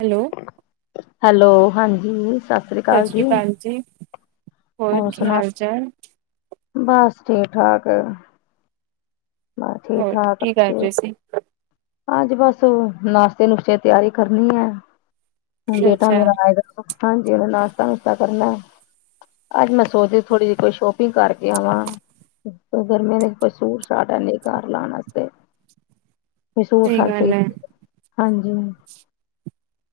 Hello. Hello, ਹਾਂਜੀ। ਸਤ ਸਤਿ ਸ਼੍ਰੀ ਅਕਾਲ ਜੀ। ਹੋਰ ਕੀ ਹਾਲ- ਚਾਲ? ਬਸ ਠੀਕ- ਠਾਕ। ਬਸ ਠੀਕ ਹੋਰ ਠਾਕ ਕੀ ਕਰ ਤੇ ਰਹੇ ਸੀ? ਅੱਜ ਬਸ ਨਾਸ਼ਤੇ -ਨੁਸਤੇ ਤਿਆਰੀ ਕਰਨੀ ਐ। ਬੇਟਾ ਅੱਛਾ ਮੇਰਾ ਆਏਗਾ। ਹਾਂਜੀ ਉਹਨੇ ਨਾਸ਼ਤਾ- ਨੁਸ਼ਤਾ ਕਰਨੇ। ਅੱਜ ਮੈਂ ਸੋਚਦੀ ਸੀ, ਥੋੜ੍ਹੀ ਜਿਹੀ ਕੋਈ ਸ਼ੋਪਿੰਗ ਕਰਕੇ ਆਵਾਂ। ਗਰਮੀਆਂ ਦੇ ਕੋਈ ਸੂਟ- ਸ਼ਾਟ ਹੈਨੀ ਘਰ ਲਾਣ ਵਾਸਤੇ। ਕੋਈ ਸੂਟ ਸਹੀ ਸਾਟ ਕੇ ਗੱਲ ਹੈ ਹਾਂਜੀ।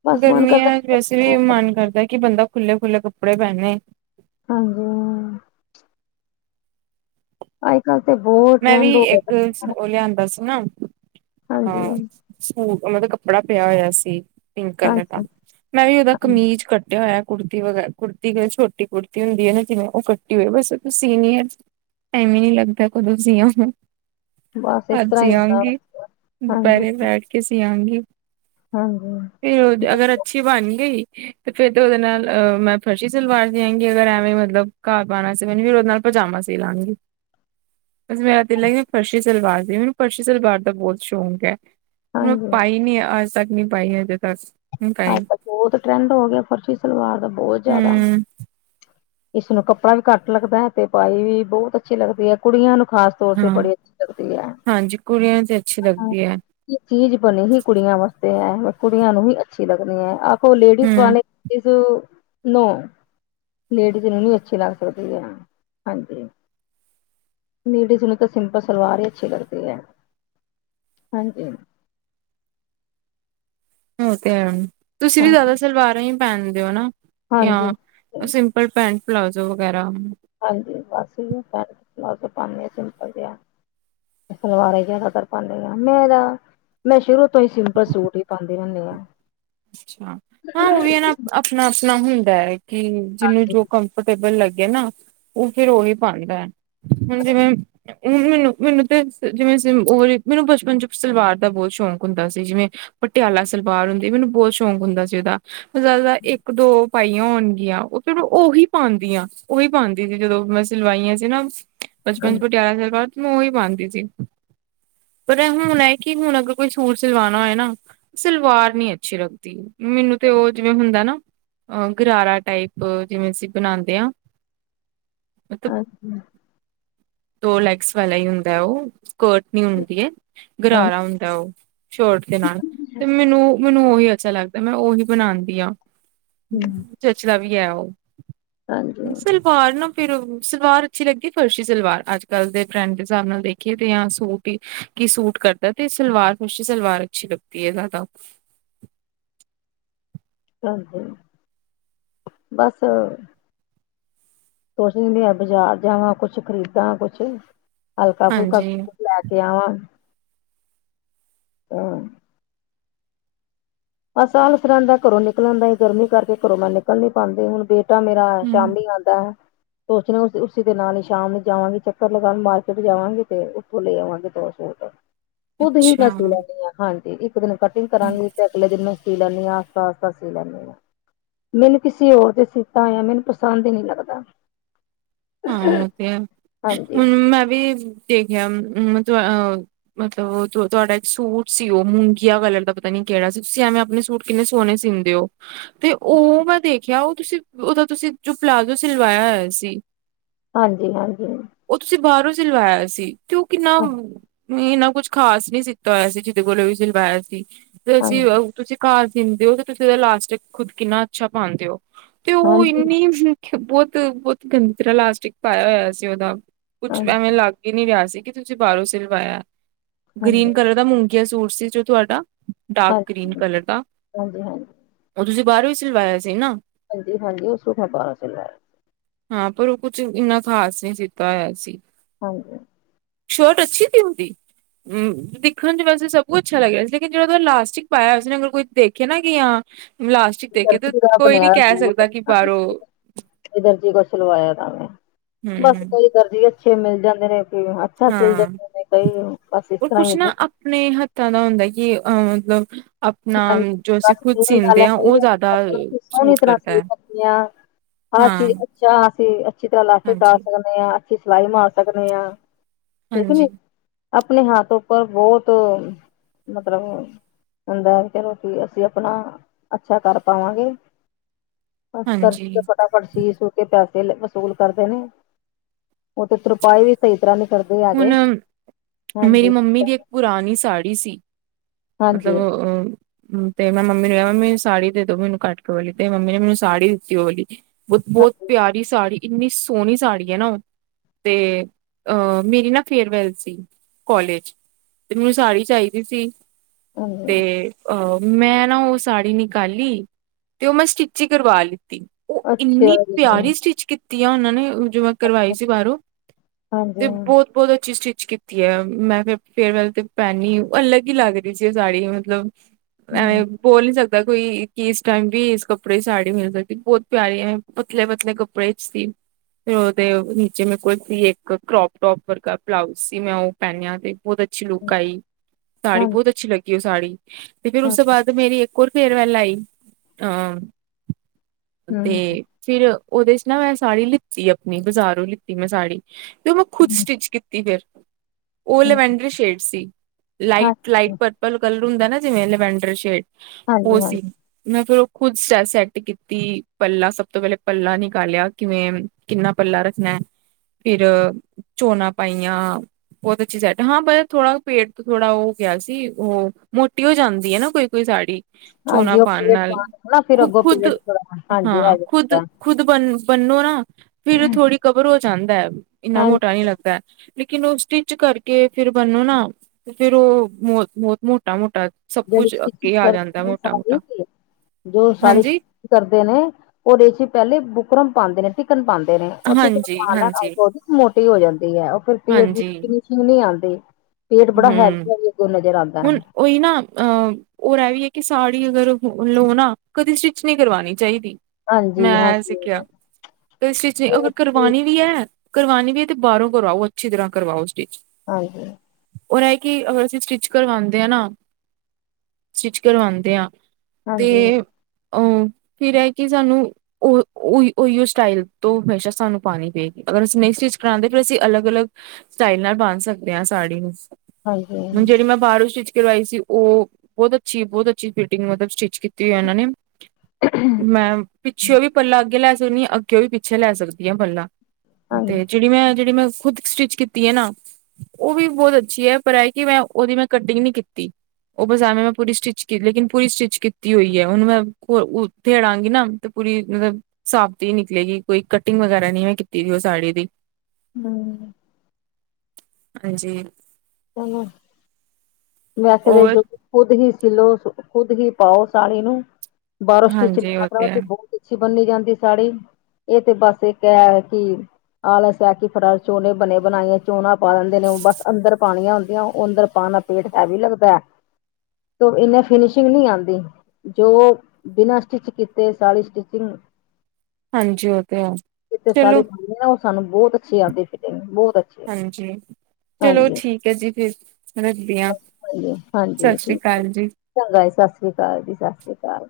ਬਸ ਮਨ ਗਰਮੀਆਂ ਐ, ਕਰਦਾ ਵੈਸੇ ਵੀ ਮਨ ਕਰਦਾ ਕਿ ਬੰਦਾ ਖੁੱਲ੍ਹੇ-ਖੁੱਲ੍ਹੇ ਕੱਪੜੇ ਪਹਿਨੇ। ਹਾਂਜੀ। ਅੱਜ ਕੱਲ੍ਹ ਤੇ ਬਹੁਤ ਮੈਂ ਵੀ ਟਰੈਂਡ ਹੋ ਗਿਆ ਇੱਕ ਏਦਾ। ਉਹ ਲਿਆਂਦਾ ਸੀ ਨਾ, ਹਾਂਜੀ ਅਹ ਸੂ ਉਹਨਾਂ ਦਾ ਕੱਪੜਾ ਪਿਆ ਹੋਇਆ ਸੀ। ਪਿੰਕ ਕਲਰ ਦਾ। ਹਾਂਜੀ ਮੈਂ ਵੀ ਉਹਦਾ ਹਾਂਜੀ, ਕਮੀਜ਼ ਕੱਟ ਕੱਟਿਆ ਹੋਇਆ। ਕੁੜਤੀ ਵਗੈ ਕੁੜਤੀ ਛੋਟੀ ਕੁੜਤੀ ਹੁੰਦੀ ਹੈ, ਨਾ ਜਿਵੇਂ ਉਹ ਕੱਟੀ ਹੋਈ ਹੈ ਬਸ ਸੀਨੀ ਟਾਈਮ ਹੀ ਨਹੀਂ ਲਗਦਾ ਕਦੋਂ ਸੀਆਂ। ਬਸ ਇਸ ਤਰ੍ਹਾਂ ਅੱਜ ਹੀ ਹੁੰਦਾ ਆਗੀ ਹਾਂਜੀ ਦੁਪਹਿਰੇ ਬੈਠ ਕੇ ਸੀਆਗੀ। ਹਾਂਜੀ। ਫਿਰ ਉਹ ਅਗਰ ਅੱਛੀ ਬਣ ਗਈ। ਤੇ ਫ਼ਿਰ ਤੇ ਉਹਦੇ ਨਾਲ ਅਹ ਮੈਂ ਫਰਸ਼ੀ ਸਲਵਾਰ ਦੀ ਆਂਗੀ ਅਗਰ ਐਵੇਂ ਮਤਲਬ ਘਰ ਪਾਉਣਾ ਸੀ, ਮੈਨੂੰ ਫਿਰ ਉਹਦੇ ਨਾਲ। ਪਜਾਮਾ ਸੀਲਾਗੀ। ਵੈਸੇ ਮੇਰਾ ਦਿਲ ਹੈ, ਮੈਂ ਫਰਸ਼ੀ ਸਲਵਾਰ ਦਾ, ਮੈਨੂੰ ਫਰਸ਼ੀ ਸਲਵਾਰ ਦਾ ਬਹੁਤ ਸ਼ੌਕ ਹੈ। ਮੈ ਹਾਂਜੀ ਪਾਈ ਨੀ ਅੱਜ ਤੱਕ ਨਹੀਂ ਪਾਈ ਅਜੇ ਤੱਕ। ਨਹੀਂ ਅੱਜ ਪਾਈ ਤਾਂ ਬਹੁਤ ਟਰੈਂਡ ਹੋ ਗਿਆ, ਫਰਸ਼ੀ ਸਲਵਾਰ ਦਾ ਬਹੁਤ ਜ਼ਿਆਦਾ। ਹੂੰ ਇਸਨੂੰ ਕੱਪੜਾ ਵੀ ਘੱਟ ਲੱਗਦਾ ਹੈ, ਤੇ ਪਾਈ ਵੀ ਬਹੁਤ ਅੱਛੀ ਲੱਗਦੀ ਹੈ ਕੁੜੀਆਂ ਨੂੰ ਖਾਸ ਤੋਰ ਤੇ ਹਾਂ ਬੜੀ ਅੱਛੀ ਲੱਗਦੀ ਹੈ। ਹਾਂਜੀ ਕੁੜੀਆਂ ਤੇ ਅੱਛੀ ਲੱਗਦੀ ਹੈ ਇਹ ਚੀਜ਼ ਬਣੀ ਹੀ ਕੁੜੀਆਂ ਵਾਸਤੇ ਹੈ, ਕੁੜੀਆਂ ਨੂੰ ਹੀ ਅੱਛੀ ਲੱਗਦੀ ਹੈ। ਕੋਈ ਲੇਡੀਜ਼ ਹੂੰ ਪਾਲੇ। [unintelligible] ਨੋ ਲੇਡੀਜ਼ ਨੂੰ ਨੀ ਅੱਛੀ ਲੱਗ ਸਕਦੀ ਆ ਹਾਂਜੀ। ਲੇਡੀਜ਼ ਨੂੰ ਤਾਂ ਸਿੰਪਲ ਸਲਵਾਰ ਹੀ ਅੱਛੀ ਲੱਗਦੀ ਹੈ ਹਾਂਜੀ। ਉਹ ਤੇ ਹੈ ਤੁਸੀਂ ਵੀ ਹਾਂਜੀ, ਜ਼ਿਆਦਾ ਸਲਵਾਰਾਂ ਈ ਪਹਿਨਦੇ ਹੋ ਨਾ ਹਾਂਜੀ ਜਾਂ ਪਰ ਪੈਂਟ ਪਲਾਊਜ਼ੋ ਵਗੈਰਾ। ਹਾਂਜੀ ਬਸ ਪਲਾਜ਼ੋ ਪਾਉਂਦੇ ਹਾ ਸਿੰਪਲ ਜਿਹਾ। ਸਲਵਾਰਾਂ ਜ਼ਿਆਦਾਤਰ ਪਾਨੀ ਆ। ਮੇਰਾ ਤਾਂ ਮੈਂ ਸ਼ੁਰੂ ਤੋਂ ਹੀ ਸਿੰਪਲ ਸੂਟ ਹੀ ਪਾਉਂਦੀ ਰਹਿੰਦੀ ਹਾਂ। ਅੱਛਾ ਹਾਂ। ਉਹ ਵੀ ਹਾ ਨਾ ਆਪਣਾ-ਆਪਣਾ ਹੁੰਦਾ ਹੈ ਕਿ ਜਿਹਨੂੰ ਹਾਂਜੀ ਜੋ ਕੰਫ ਕੰਮਫਰਟੇਬਲ ਲੱਗੇ ਨਾ ਉਹ ਫੇਰ ਉਹੀ ਪਾਣਦਾ ਹੁਣ ਜਿਵੇਂ। ਹੁਣ ਮੈਨੂੰ ਮੈਨੂੰ ਤੇ ਜਿਵੇਂ ਮੈਨੂੰ ਬਚਪਨ ਚ ਸਲਵਾਰ ਦਾ ਬਹੁਤ ਸ਼ੌਂਕ ਹੁੰਦਾ ਸੀ ਜਿਵੇਂ- ਪਟਿਆਲਾ ਸਲਵਾਰ ਹੁੰਦੀ ਮੈਨੂੰ ਬਹੁਤ ਸ਼ੌਕ ਹੁੰਦਾ ਸੀ ਉਹਦਾ। ਜ਼ਿਆਦਾ ਇੱਕ ਦੋ ਪਾਈਆਂ ਹੋਣਗੀਆਂ ਉਹ ਫਿਰ ਉਹੀ ਪਾਦੀਆਂ। ਉਹੀ ਪਾਂਦੀ ਸੀ, ਜਦੋਂ ਮੈਂ ਸਿਲਵਾਈਆਂ ਸੀ ਨਾ, ਬਚਪਨ ਚ ਹਾਂਜੀ ਪਟਿਆਲਾ ਸਲਵਾਰ। ਉਹੀ ਪਾਂਦੀ ਸੀ। ਪਰ ਹੁਣ ਐ ਕਿ ਹੁਣ ਅਗਰ ਕੋਈ ਸੂਟ ਸਿਲਵਾਉਣਾ ਹੋਏ ਨਾ ਸਲਵਾਰ ਨੀ ਏ। ਅੱਛੀ ਲੱਗਦੀ, ਮੈਨੂੰ ਤੇ ਉਹ ਜਿਵੇਂ ਹੁੰਦਾ ਨਾ ਅ ਗਰਾਰਾ ਟਾਈਪ ਜਿਵੇਂ ਅਸੀਂ ਬਣਾਂਦੇ ਆ। ਮਤਲਬ ਦੋ ਲੈਗਸ ਵਾਲਾ ਈ ਹੁੰਦਾ ਉਹ। ਸਕਰਟ ਨੀ ਹੁੰਦੀ ਏ, ਹਾਂਜੀ ਗਰਾਰਾ ਹੁੰਦਾ ਉਹ ਸਾਰਟ ਦੇ ਨਾਲ ਤੇ ਮੈਨੂੰ ਮੈਨੂੰ ਉਹੀ ਅੱਛਾ ਲੱਗਦਾ, ਮੈਂ ਉਹੀ ਬਣਾਂਦੀ ਆ, ਜਚਦਾ ਵੀ ਐ ਉਹ। ਹਾਂਜੀ ਸਲ ਵਾਰ ਨਾ ਫਿਰ ਸਲਵਾਰ ਅੱਛੀ ਲੱਗੀ ਫਰਸ਼ੀ ਸਲਵਾਰ ਅੱਜ ਕੱਲ ਦੇ ਟਰੈਂਡ ਦੇ ਹਿਸਾਬ ਨਾਲ ਦੇਖੀਦੇ ਆ ਸੂਟ। ਕੀ ਸੂਟ ਕਰਦਾ ਤੇ ਸਲਵਾਰ ਫਰਸੀ ਸਲਵਾਰ ਅੱਛੀ ਲੱਗਦੀ ਏ ਜ਼ਿਆਦਾ। ਹਾਂਜੀ ਬਸ ਕੁਛ ਨੀ ਹੋਇਆ ਬਾਜ਼ਾਰ ਜਾਵਾਂ ਕੁਛ ਖਰੀਦ ਕੁਛ ਹਲਕਾ ਫੁਲਕਾ ਹਾਂਜੀ ਲੈ ਕੇ ਆਵਾ, ਹੂੰ ਆ ਸਾਲ ਇਤਰਹਾ ਦਾ ਘਰੋਂ ਨਿਕਲਣ ਦਾ ਗਰਮੀ ਕਰਕੇ ਘਰੋਂ, ਮੈਂ ਨਿਕਲ ਨੀ ਪਾਂਦੀ ਹੁਣ ਬੇਟਾ ਮੇਰਾ ਹੂੰ, ਸ਼ਾਮੀ ਆਂਦਾ। ਤਾਂ ਸੋਚਦੀ ਉਸੀ ਦੇ ਨਾਲ ਹੀ ਸ਼ਾਮ ਨੂੰ ਜਾਵਾਂਗੇ, ਚੱਕਰ ਲਗਾਣ ਮਾਰਕੀਟ ਜਾਵਾਂਗੇ ਤੇ ਉੱਥੋਂ ਲੈ ਆਵਾਂਗੇ ਦੋ ਸੂਟ। ਖੁਦ ਹੀ ਮੈਂ ਸੀਅ ਲੈਣੀ ਹਾਂ ਹਾਂਜੀ ਇੱਕ ਦਿਨ ਕਟਿੰਗ ਕਰਾਂਗੀ ਤੇ ਅਗਲੇ ਦਿਨ ਮੈਂ ਸੀ ਲੈਂਨੀ ਆ ਆਸਤਾ ਆਸਤਾ ਸੀ ਲੈਂਨੀ ਆ। ਮੈਨੂੰ ਕਿਸੀ ਔਰ ਦੇ ਸੀਤਾ ਹੋਇਆ ਮੈਨੂੰ ਪਸੰਦ ਨੀ ਲੱਗਦਾ। ਹੂੰ ਵਧੀਆ ਹਾਂਜੀ ਹੂੰ ਮੈਂ ਵੀ ਦੇਖਿਆ ਮਤਵਲ- ਮਤਲਬ, ਜੋ ਤੁਹਾਡਾ ਇਕ ਸੂਟ ਸੀ ਉਹ ਮੂੰਗੀਆ ਕਲਰ ਦਾ ਪਤਾ ਨੀ ਕਿਹੜਾ ਸੀ ਤੁਸੀਂ ਐਵੇਂ ਆਪਣੇ ਸੂਟ ਕਿੰਨੇ ਸੋਹਣੇ ਸੀਂ ਦੇ ਓ ਤੇ ਉਹ, ਮੈਂ ਦੇਖਿਆ ਉਹ ਤੁਸੀਂ ਉਹਦਾ ਤੁਸੀਂ ਜੋ ਪਲਾਜ਼ੋ ਸਿਲਵਾਇਆ ਹੋਇਆ ਸੀ। ਹਾਂਜੀ- ਹਾਂਜੀ ਉਹ ਤੁਸੀਂ ਬਾਰੋਂ ਸਲਵਾਇਆ ਸੀ। ਤੇ ਉਹ ਕਿੰਨਾ ਹਾਂਜੀ ਇਨਾ ਕੁੱਛ ਖਾਸ ਨਈ ਸੀਤਾ ਹੋਇਆ ਸੀ, ਜਿਹਦੇ ਕੋਲੋਂ ਵੀ ਸਿਲਵਾਇਆ ਸੀ। ਤੇ ਅਸੀਂ ਹਾਂਜੀ ਤੁਸੀਂ ਘਾਰ ਸੀਂਦੇ ਓ ਤੇ, ਤੁਸੀਂ ਇਹਦਾ ਇਾਸਟਿਕ ਖੁੱਦ ਕਿੰਨਾ ਅੱਛਾ ਪਾਂਦੇ ਓ ਤੇ ਉਹ ਹਾਂਜੀ ਇੰਨੀ ਹੂੰ ਬੋਤ-ਬੋਤ ਗੰਦੀ ਤਰ੍ਹਾਂ ਲਾਸਟਿਕ ਪਾਇਆ ਹੋਇਆ ਸੀ ਓਦਾ ਕੁਛ ਹਾਂਜੀ ਐਵੇਂ ਲਗ ਈ ਨੀ ਰੇਆ ਸੀ ਕਿ ਤੁਸੀਂ ਬਾਰੋਂ ਸਿਲਵਾਇਆ ਹਾਂਜੀ ਗ੍ਰੀਨ ਕਲਰ ਦਾ ਮੂੰਗੀਆ ਸੂਟ ਸੀ ਜੋ ਤੁਆਡਾ। ਡਾਕ ਗ੍ਰੀਨ ਹਾਂਜੀ ਕਲਰ ਦਾ, ਹਾਂਜੀ ਓ ਤੁਸੀਂ ਬਾਰੋਂ ਈ ਸਿਲਵਾਇਆ ਸੀ ਨਾ ਹਾਂਜੀ-ਹਾਂਜੀ ਓ ਸੂਟ ਮੈ ਬਾਰੋ ਸਿਲਵਾਯਾ ਏ ਹਾਂ ਪਰ ਓ ਕੁਛ ਇੰਨਾ ਖਾਸ ਨਈ ਸੀਤਾ ਹੋਇਆ ਸੀ ਹਾਂਜੀ ਸ਼ਰਟ ਅੱਛੀ ਸੀ ਓਦੀ, ਹੂੰ- ਦੇਖਣ ਚ ਵੈਸੇ ਸਭ ਕੁਛ ਅੱਛ ਲੱਗਿਆ ਲੇਕਿਨ ਜੌ ਇਦਾ ਲਾਸਟਿਕ ਪਾਇਆ ਸੀ ਨਾ ਬਿਲਕੁਲ ਦੇਖ ਨਾ ਕਿ ਆਂ ਲਾਸਟਿਕ ਦੇਖੇ ਤੇ ਦਰਜੀ ਦਾ ਕੋਈ ਨੀ ਕਹ ਸਕਦਾ ਕਿ ਬਾਰੋਂ ਇਕ ਦਰਜੀ ਕੋਲ ਸਿਲਵਾਇਆ ਤਾ ਮੈਂ, ਬਸ ਹੂੰ ਕੋਈ ਦਰਜੀ ਅੱਛੇ ਮਿਲ ਜਾਂਦੇ ਨੇ ਤੇ ਹਾਥ- ਹਾਂ ਔਰ ਕੁਛ ਨਾ [unintelligible] ਆਪਣੇ ਹੱਥਾਂ ਦਾ ਹੁੰਦਾ ਏ ਕਿ ਆ ਮਤਲਬ ਆਪਣਾ ਹਾਂਜੀ, ਜੋ ਅਸੀਂ ਬਸ ਖੁਦ ਏਹੋ ਹੀ ਗੱਲ ਸੀਂਦੇ ਹਾਂ ਉਹ ਜ਼ਿਆਦਾ ਅਸੀ ਸੋਹਣੀ ਸੂਟ ਤਰ੍ਹਾਂ ਕਰਦਾ ਸੀ ਹੈ ਲੈਨੇ ਆ ਹਾਂ ਹਰ ਚੀਜ਼ ਅੱਛਾ, ਤੇ ਅੱਛੀ ਤਰ੍ਹਾਂ ਲਾਸਟਿਕ ਪਾ ਹਾਂਜੀ ਸਕਣ। ਹਾਂ ਅੱਛੀ ਸਿਲਾਈ ਮਾਰ ਸਕਦੇ ਹਾਂ, ਠੀਕ ਨੀ। ਹਾਂਜੀ ਆਪਣੇ ਹਾਥੋਂ ਪਰ ਬੋਤ, ਮਤਲਬ ਹੁੰਦਾ ਏ ਕਿ ਚਲੋ ਅਸੀਂ ਅਪਣਾ, ਅੱਛਾ ਕਰ ਪਾਵਾਂਗੇ। ਅਸਤਰ ਹਾਂਜੀ ਫਰਸੀ ਸੂਟ ਦੇ ਪੈਸੇ ਵਸੂਲ ਕਰਦੇ ਨੇ, ਓ ਤੇ ਤੁਰਪਾਈ ਵੀ ਸਈ ਤਰਾ ਨੀ ਕਰਦੇ ਹੈਗੇ, ਹੁਣ ਮੇਰੀ ਹਾਂਜੀ ਮੰਮੀ ਦੀ ਇੱਕ ਪੁਰਾਣੀ ਸਾੜੀ ਸੀ, ਮਤਲਬ ਹਾਂਜੀ ਅਂ ਅਂ ਹਮ, ਤੇ ਮੈਂ ਮੰਮੀ ਨੂੰ ਕੇਹਾ ਮੰਮੀ ਸਾੜੀ ਦੇ ਦੋ ਮਨੁ ਕੱਟ ਕੇ ਓ ਵਲੀ, ਤੇ ਮੰਮੀ ਨੇ ਮਨੂੰ ਸਾੜੀ ਦਿੱਤੀ ਓ ਵਲੀ। ਬੋ ਬੌਤ ਹਾਂਜੀ ਪਿਆਰੀ ਸਾੜੀ ਇੰਨੀ ਸੋਣੀ ਸਾੜੀ ਏ ਨਾ ਓ। ਤੇ, ਅਂ ਮੇਰੀ ਨਾ ਫੇਅਰਵੈਲ ਸੀ ਕੋਲਜ। ਤੇ, ਮੈਨੂੰ ਸਾੜੀ ਚਾਈਦੀ ਸੀ ਹਾਂਜੀ ਤੇ ਅਂ, ਮੈਂ ਨਾ ਓ ਸਾੜੀ ਨਿਕਾਲੀ ਤੇ ਓ ਮੈਂ ਸਟਿਚ ਈ ਕਰਵਾ ਲਿੱਤੀ। ਓ ਇੰਨੀ ਅੱਛਾ ਜੀ ਪਿਆਰੀ ਸਟਿਚ ਕੀਤੀ ਆਂ ਓਨਾਂ ਨੇ, ਜੌ ਮੈ ਕਰਵਾਈ ਅੱਛਾ ਸੀ ਬਾਰੋਂ, ਹਾਂਜੀ ਤੇ ਬੋਤ ਬੋਤ ਅੱਛੀ ਸਟਿੱਚ ਕੀਤੀ ਐ, ਮੈਂ ਫਿਰ ਫੇਅਰਵੈਲ ਤੇ ਪੈਨੀ ਅਲਗ ਈ ਲਾਗਦੀ ਠੀਕ ਸੀ ਓ ਸਾੜੀ ਮਤਲਬ, ਹੂੰ ਐਵੇਂ ਬੋਲ ਨੀ ਸਕਦਾ ਕੋਈ ਕਿ ਇਸ ਟਾਈਮ ਵੀ ਇਸ ਕੱਪੜੇ ਦੀ ਸਾੜੀ ਮਿਲ ਸਕਦੀ ਏ, ਬਹੁਤ ਪਿਆਰੀ ਏ। ਪਤਲੇ, ਪਤਲੇ ਕੱਪੜੇ ਚ ਸੀ। ਫ ਓਦੇ ਨੀਚੇ ਮੇਰੇ ਕੋਲ ਸੀ ਇੱਕ ਕਰੋਪ ਟੋਪ ਵਰਗਾ ਬਲਾਊਸ ਸੀ, ਮੈਂ ਓ ਪੈਨੇਆ ਤੇ ਓਦੇ ਅੱਛੀ ਲੁਕ ਆਈ, ਸਾੜੀ ਹੂੰ ਬੋਤ ਅੱਛੀ ਲੱਗੀ ਓ ਸਾੜੀ ਤੇ ਫਿਰ ਉਸ ਤੋਂ ਬਾਦ ਮੇਰੀ ਇੱਕ ਹੋਰ ਫੇਅਰਵੈਲ ਆਈ, ਤਾਂ, ਹੂੰ ਤੇ ਫਿਰ ਓਦੇ ਚ ਨਾ ਮੈਂ ਸਾੜੀ ਲਿੱਤੀ ਆਪਣੀ, ਬਜ਼ਾਰੋਂ ਲਿੱਤੀ ਮੈਂ ਸਾੜੀ। ਤੇ ਓ ਮੈਂ ਖੁਦ ਸਟਿਚ ਕੀਤੀ ਫਿਰ, ਓ ਹਾਂ ਲੈਵੈਂਡਰੀ ਸ਼ੇਡ ਸੀ ਲਾਈਟ-ਲਾਈਟ। ਪਰਪਲ ਕਲਰ ਹੁੰਦਾ ਨਾ ਜਿਵੇਂ ਲੈਵੈਂਡਰ ਸ਼ੇਡ, ਹਾਂਜੀ ਓ ਹਾਂਜੀ ਸੀ। ਮੈਂ ਫਿਰ ਓ ਖੁਦ ਸ ਸੈਟ ਕੀਤੀ। ਪੱਲਾ ਸਭ ਤੋਂ ਪੈਲੇ ਪੱਲਾ ਨਿਕਾਲਿਆ ਕਿਵੇਂ ਕਿੰਨਾ ਪਲਾ ਰੱਖਨਾ, ਫਿਰ ਚੋਣਾਂ ਪਾਈਆਂ, ਬੋਤ ਅਛੀ ਸੈਟ, ਹਾਂ ਪਰ ਥੋੜਾ, ਪੇਟ ਥੋੜਾ ਓ ਹੋ ਗਿਆ ਸੀ ਓਹ ਮੋਟੀ ਹੋ ਜਾਂਦੀ ਏ ਨਾ ਕੋਈ-ਕੋਈ ਸਾੜੀ। ਚੋਣਾਂ ਹਾਂਜੀ ਉਹ ਪਾਣ ਪੀਰੀਅਡ ਨਾਲ। ਪਾਉਣ ਨਾ ਫਿਰ ਖੁ- ਅੱਗੋਂ ਖੁਦ ਪੀਰੀਅਡ ਥੋੜਾ ਹਾਂਜੀ ਹਾਂ, ਹੈਗਾ ਹੁੰਦਾ। ਖੁਦ- ਖੁਦ ਬ ਬੰਨੋ ਨਾ ਫਿਰ ਥੋੜੀ ਕਵਰ ਓ ਜਾਂਦਾ ਐ, ਇੰਨਾ ਹਾਂਜੀ ਮੋਟਾ ਨਈ ਲੱਗਦੈ। ਲੇਕਿਨ ਉਹ ਸਟਿਚ ਕਰਕੇ ਫਿਰ ਬੰਨੋ ਨਾ, ਤੇ ਫਿਰ ਓ ਬਹੁ ਬਹੁਤ ਮੋਟਾ-ਮੋਟਾ ਜਿਹੜੀ ਸਟਿਚਿੰਗ ਕਰਦੀ, ਓ ਸਾੜੀ ਸੀ, ਜੋ ਸਾੜੀ ਹਾਂਜੀ ਕਰਦੇ ਨੇ, ਉਦੇ ਚ ਪਹਿਲੇ ਬੁਕਰਮ ਪਾਂਦੇ ਨੇ, ਟਿਕਨ ਪਾਂਦੇ ਨੇ। ਟਿਕਨ ਹਾਂਜੀ, ਪਾਨ ਨਾਲ ਹਾਂਜੀ, ਕੁੱਝ ਮੋਟੀ ਹੋ ਜਾਂਦੀ ਐ, ਉਹ ਫਿਰ ਪੇਟ ਦੀ ਹਾਂਜੀ ਫਿਨਿਸ਼ਿੰਗ ਨੀ ਆਂਦੀ। ਪੇਟ ਬੜਾ ਹੈਵੀ-ਹੈਵੀ ਅੱਗੋ ਨਜ਼ਰ ਆਂਦਾ ਐ। ਓਹੀ ਨਾ ਅ ਔਰ ਏਹ ਵੀ ਐ ਕਿ ਸਾੜੀ ਅਗਰ ਹੋ ਲੋ ਨਾ, ਕਦੀ ਸਟਿੱਚ ਨੀ ਕਰਵਾਣੀ ਚਾਈਦੀ। ਹਾਂਜੀ ਮੈਂ ਹਾਂਜੀ ਸਿੱਖਿਆ, ਘਰੀ ਸਟਿਚ ਨੀ ਅਗਰ ਕਰਵਾ ਹਾਂਜੀ ਕਰਵਾਣੀ ਵੀ ਐ, ਕਰਵਾਣੀ ਵੀ ਐ ਤੇ ਬਾਹਰੋਂ ਕਰਾਓ, ਅੱਛੀ ਤਰ੍ਹਾਂ ਕਰਵਾਓ ਸਟਿੱਚ। ਹਾਂਜੀ। ਔਰ ਏਹ ਕੀ ਅਗਰ ਅਸੀਂ ਸਟਿਚ ਕਰਵਾਦੇ ਆ ਨਾ, ਸਟਿਚ ਕਰਵਾਂਦੇ ਆ ਤੇ ਅ, ਫਿਰ ਏਹ ਕਿ ਸਾਨੂੰ, ਉਹ ਉਈ ਉਈਓ ਸਟਾਈਲ ਤੋਂ ਹਮੇਸ਼ਾ ਸਾਨੂੰ ਪਾਨੀ ਪੇ ਅਗਰ ਅਸੀਂ ਨਈ ਸਟਿਚ ਕਰਾਂਦੇ, ਫਿਰ ਅਸੀਂ ਅਲੱਗ-ਅਲੱਗ, ਸਟਾਈਲ ਨਾਲ ਬੰਨ ਸਕਦੇ ਆ ਸਾੜੀ ਨੂੰ। ਹਾਂਜੀ ਹੂੰ ਜਿਹੜੀ ਮੈਂ ਬਾਹਰੋਂ ਸਟਿਚ ਕਰਵਾਈ ਸੀ ਉਹ ਬਹੁਤ ਅੱਛੀ -ਬਹੁਤ ਅੱਛੀ ਫਿਟਿੰਗ ਮਤਲਬ ਸਟਿਚ ਕੀਤੀ ਐ ਏਨਾਂ ਨੇ, ਹਾਂਜੀ ਮੈਂ ਪਿੱਛੇਓ ਵੀ ਪੱਲਾ ਅੱਗੇ ਲੈ ਸਕਣੀ, ਆ ਅੱਗਿਓ ਵੀ ਪਿੱਛੇ ਲੈ ਸਕਦੀ ਆ ਪੱੱਲਾਂ, ਹਾਂਜੀ ਤੇ ਜਿਹੜੀ ਮੈਂ ਜਿਹੜੀ ਮੈਂ ਖੁਦ ਕ ਸਟਿਚ ਕੀਤੀ ਐ ਨਾ ਉਹ ਵੀ ਬਹੁਤ ਅੱਛੀ ਐ, ਪਰ ਐਹ ਕਿ ਮੈਂ ਉਹਦੀ ਮੈਂ ਕਟਿੰਗ ਨੀ ਕੀਤੀ। ਉਹ ਬਸ ਐਵੇਂ ਮੈਂ ਪੂਰੀ ਸਟਿਚ ਕੀ ਲੇਕਿਨ ਪੂਰੀ ਸਟਿਚ ਕੀਤੀ ਹੋਈ ਐ, ਉਹਨੂੰ ਮੈਂ ਦੇੜਾਂਗੀ ਨਾ, ਤੇ ਪੂਰੀ ਮਤਲਬ ਸਾਬਤੀ ਈ ਨਿਕਲੇਗੀ ਕੋਈ ਕਟਿੰਗ ਵਗੈਰਾ ਨੀ ਮੈਂ ਕੀਤੀ ਦੀ ਉਹ ਸਾੜੀ ਦੀ ਹਾਂ। ਹਾਂਜੀ। ੲੌ, ਵੈਸੇ ਤੇ ਹੋਰ ਜੋ ਖੁਦ ਹੀ ਸਿਲੋ ਖੁਦ ਹੀ ਪਾਓ ਸਾੜੀ ਨੂੰ, ਬਾਹਰੋਂ ਸ਼ਟਿਚ ਹਾਂਜੀ ਨਾ ਉਹ ਕਰਾਓ ਤੇ ਹੈ ਬਹੁਤ ਅੱਛੀ ਬੰਨੀ ਜਾਂਦੀ ਸਾੜੀ। ਇਹ ਤੇ ਬਸ ਇੱਕ ਐ ਆ ਕਿ, ਆਲਸ ਐ ਕਿ ਫਟਾਫੱਟ ਚੋਲੇ ਬਣੇ ਬਣਾਏ ਚੋਨਾ ਪਾ ਦਿੰਦੇ ਨੇ, ਉਹ ਬਸ ਅੰਦਰ ਪਾਨੀਆਂ ਹੁੰਦੀਆਂ ਉਹ ਅੰਦਰ ਪਾਨ ਨਾਲ ਪੇਟ ਹੈਵੀ ਲੱਗਦਾ ਐ। ਤੋ ਇੰਨਾ ਫਿਨਿਸ਼ਿੰਗ ਨੀ ਆਂਦੀ। ਜੋ ਬਿਨਾਂ ਸਟਿਚ ਕੀਤੇ, ਸਾੜੀ ਸਟਿਚਿੰਗ ਹਾਂਜੀ ਉਹ ਤੇ ਹੈ ਜਿਥੇ ਸਾੜੀ ਚਲੋ ਪਾਉਨੇ ਆ ਉਹ ਸਾਂਨੂੰ ਬਹੁਤ ਅੱਛੀ ਆਂਦੀ ਫਿਟਿੰਗ, ਬਹੁਤ ਅੱਛ ਹਾਂਜੀ, ਚਲੋ ਠੀਕ ਐ ਜੀ ਫਿਰ। ਰੱਖਦੀ ਆ, ਹਾਂਜੀ ਹਾਂਜੀ ਸਾਸ੍ਰੀ ਠੀਕ ਹੈ, ਕਾਲ ਜੀ। ਚੰਗਾ ਜੀ ਸਸ੍ਰੀ ਕਾਲ ਜੀ-ਛ ਸਸ੍ਰੀ ਕਾਲ।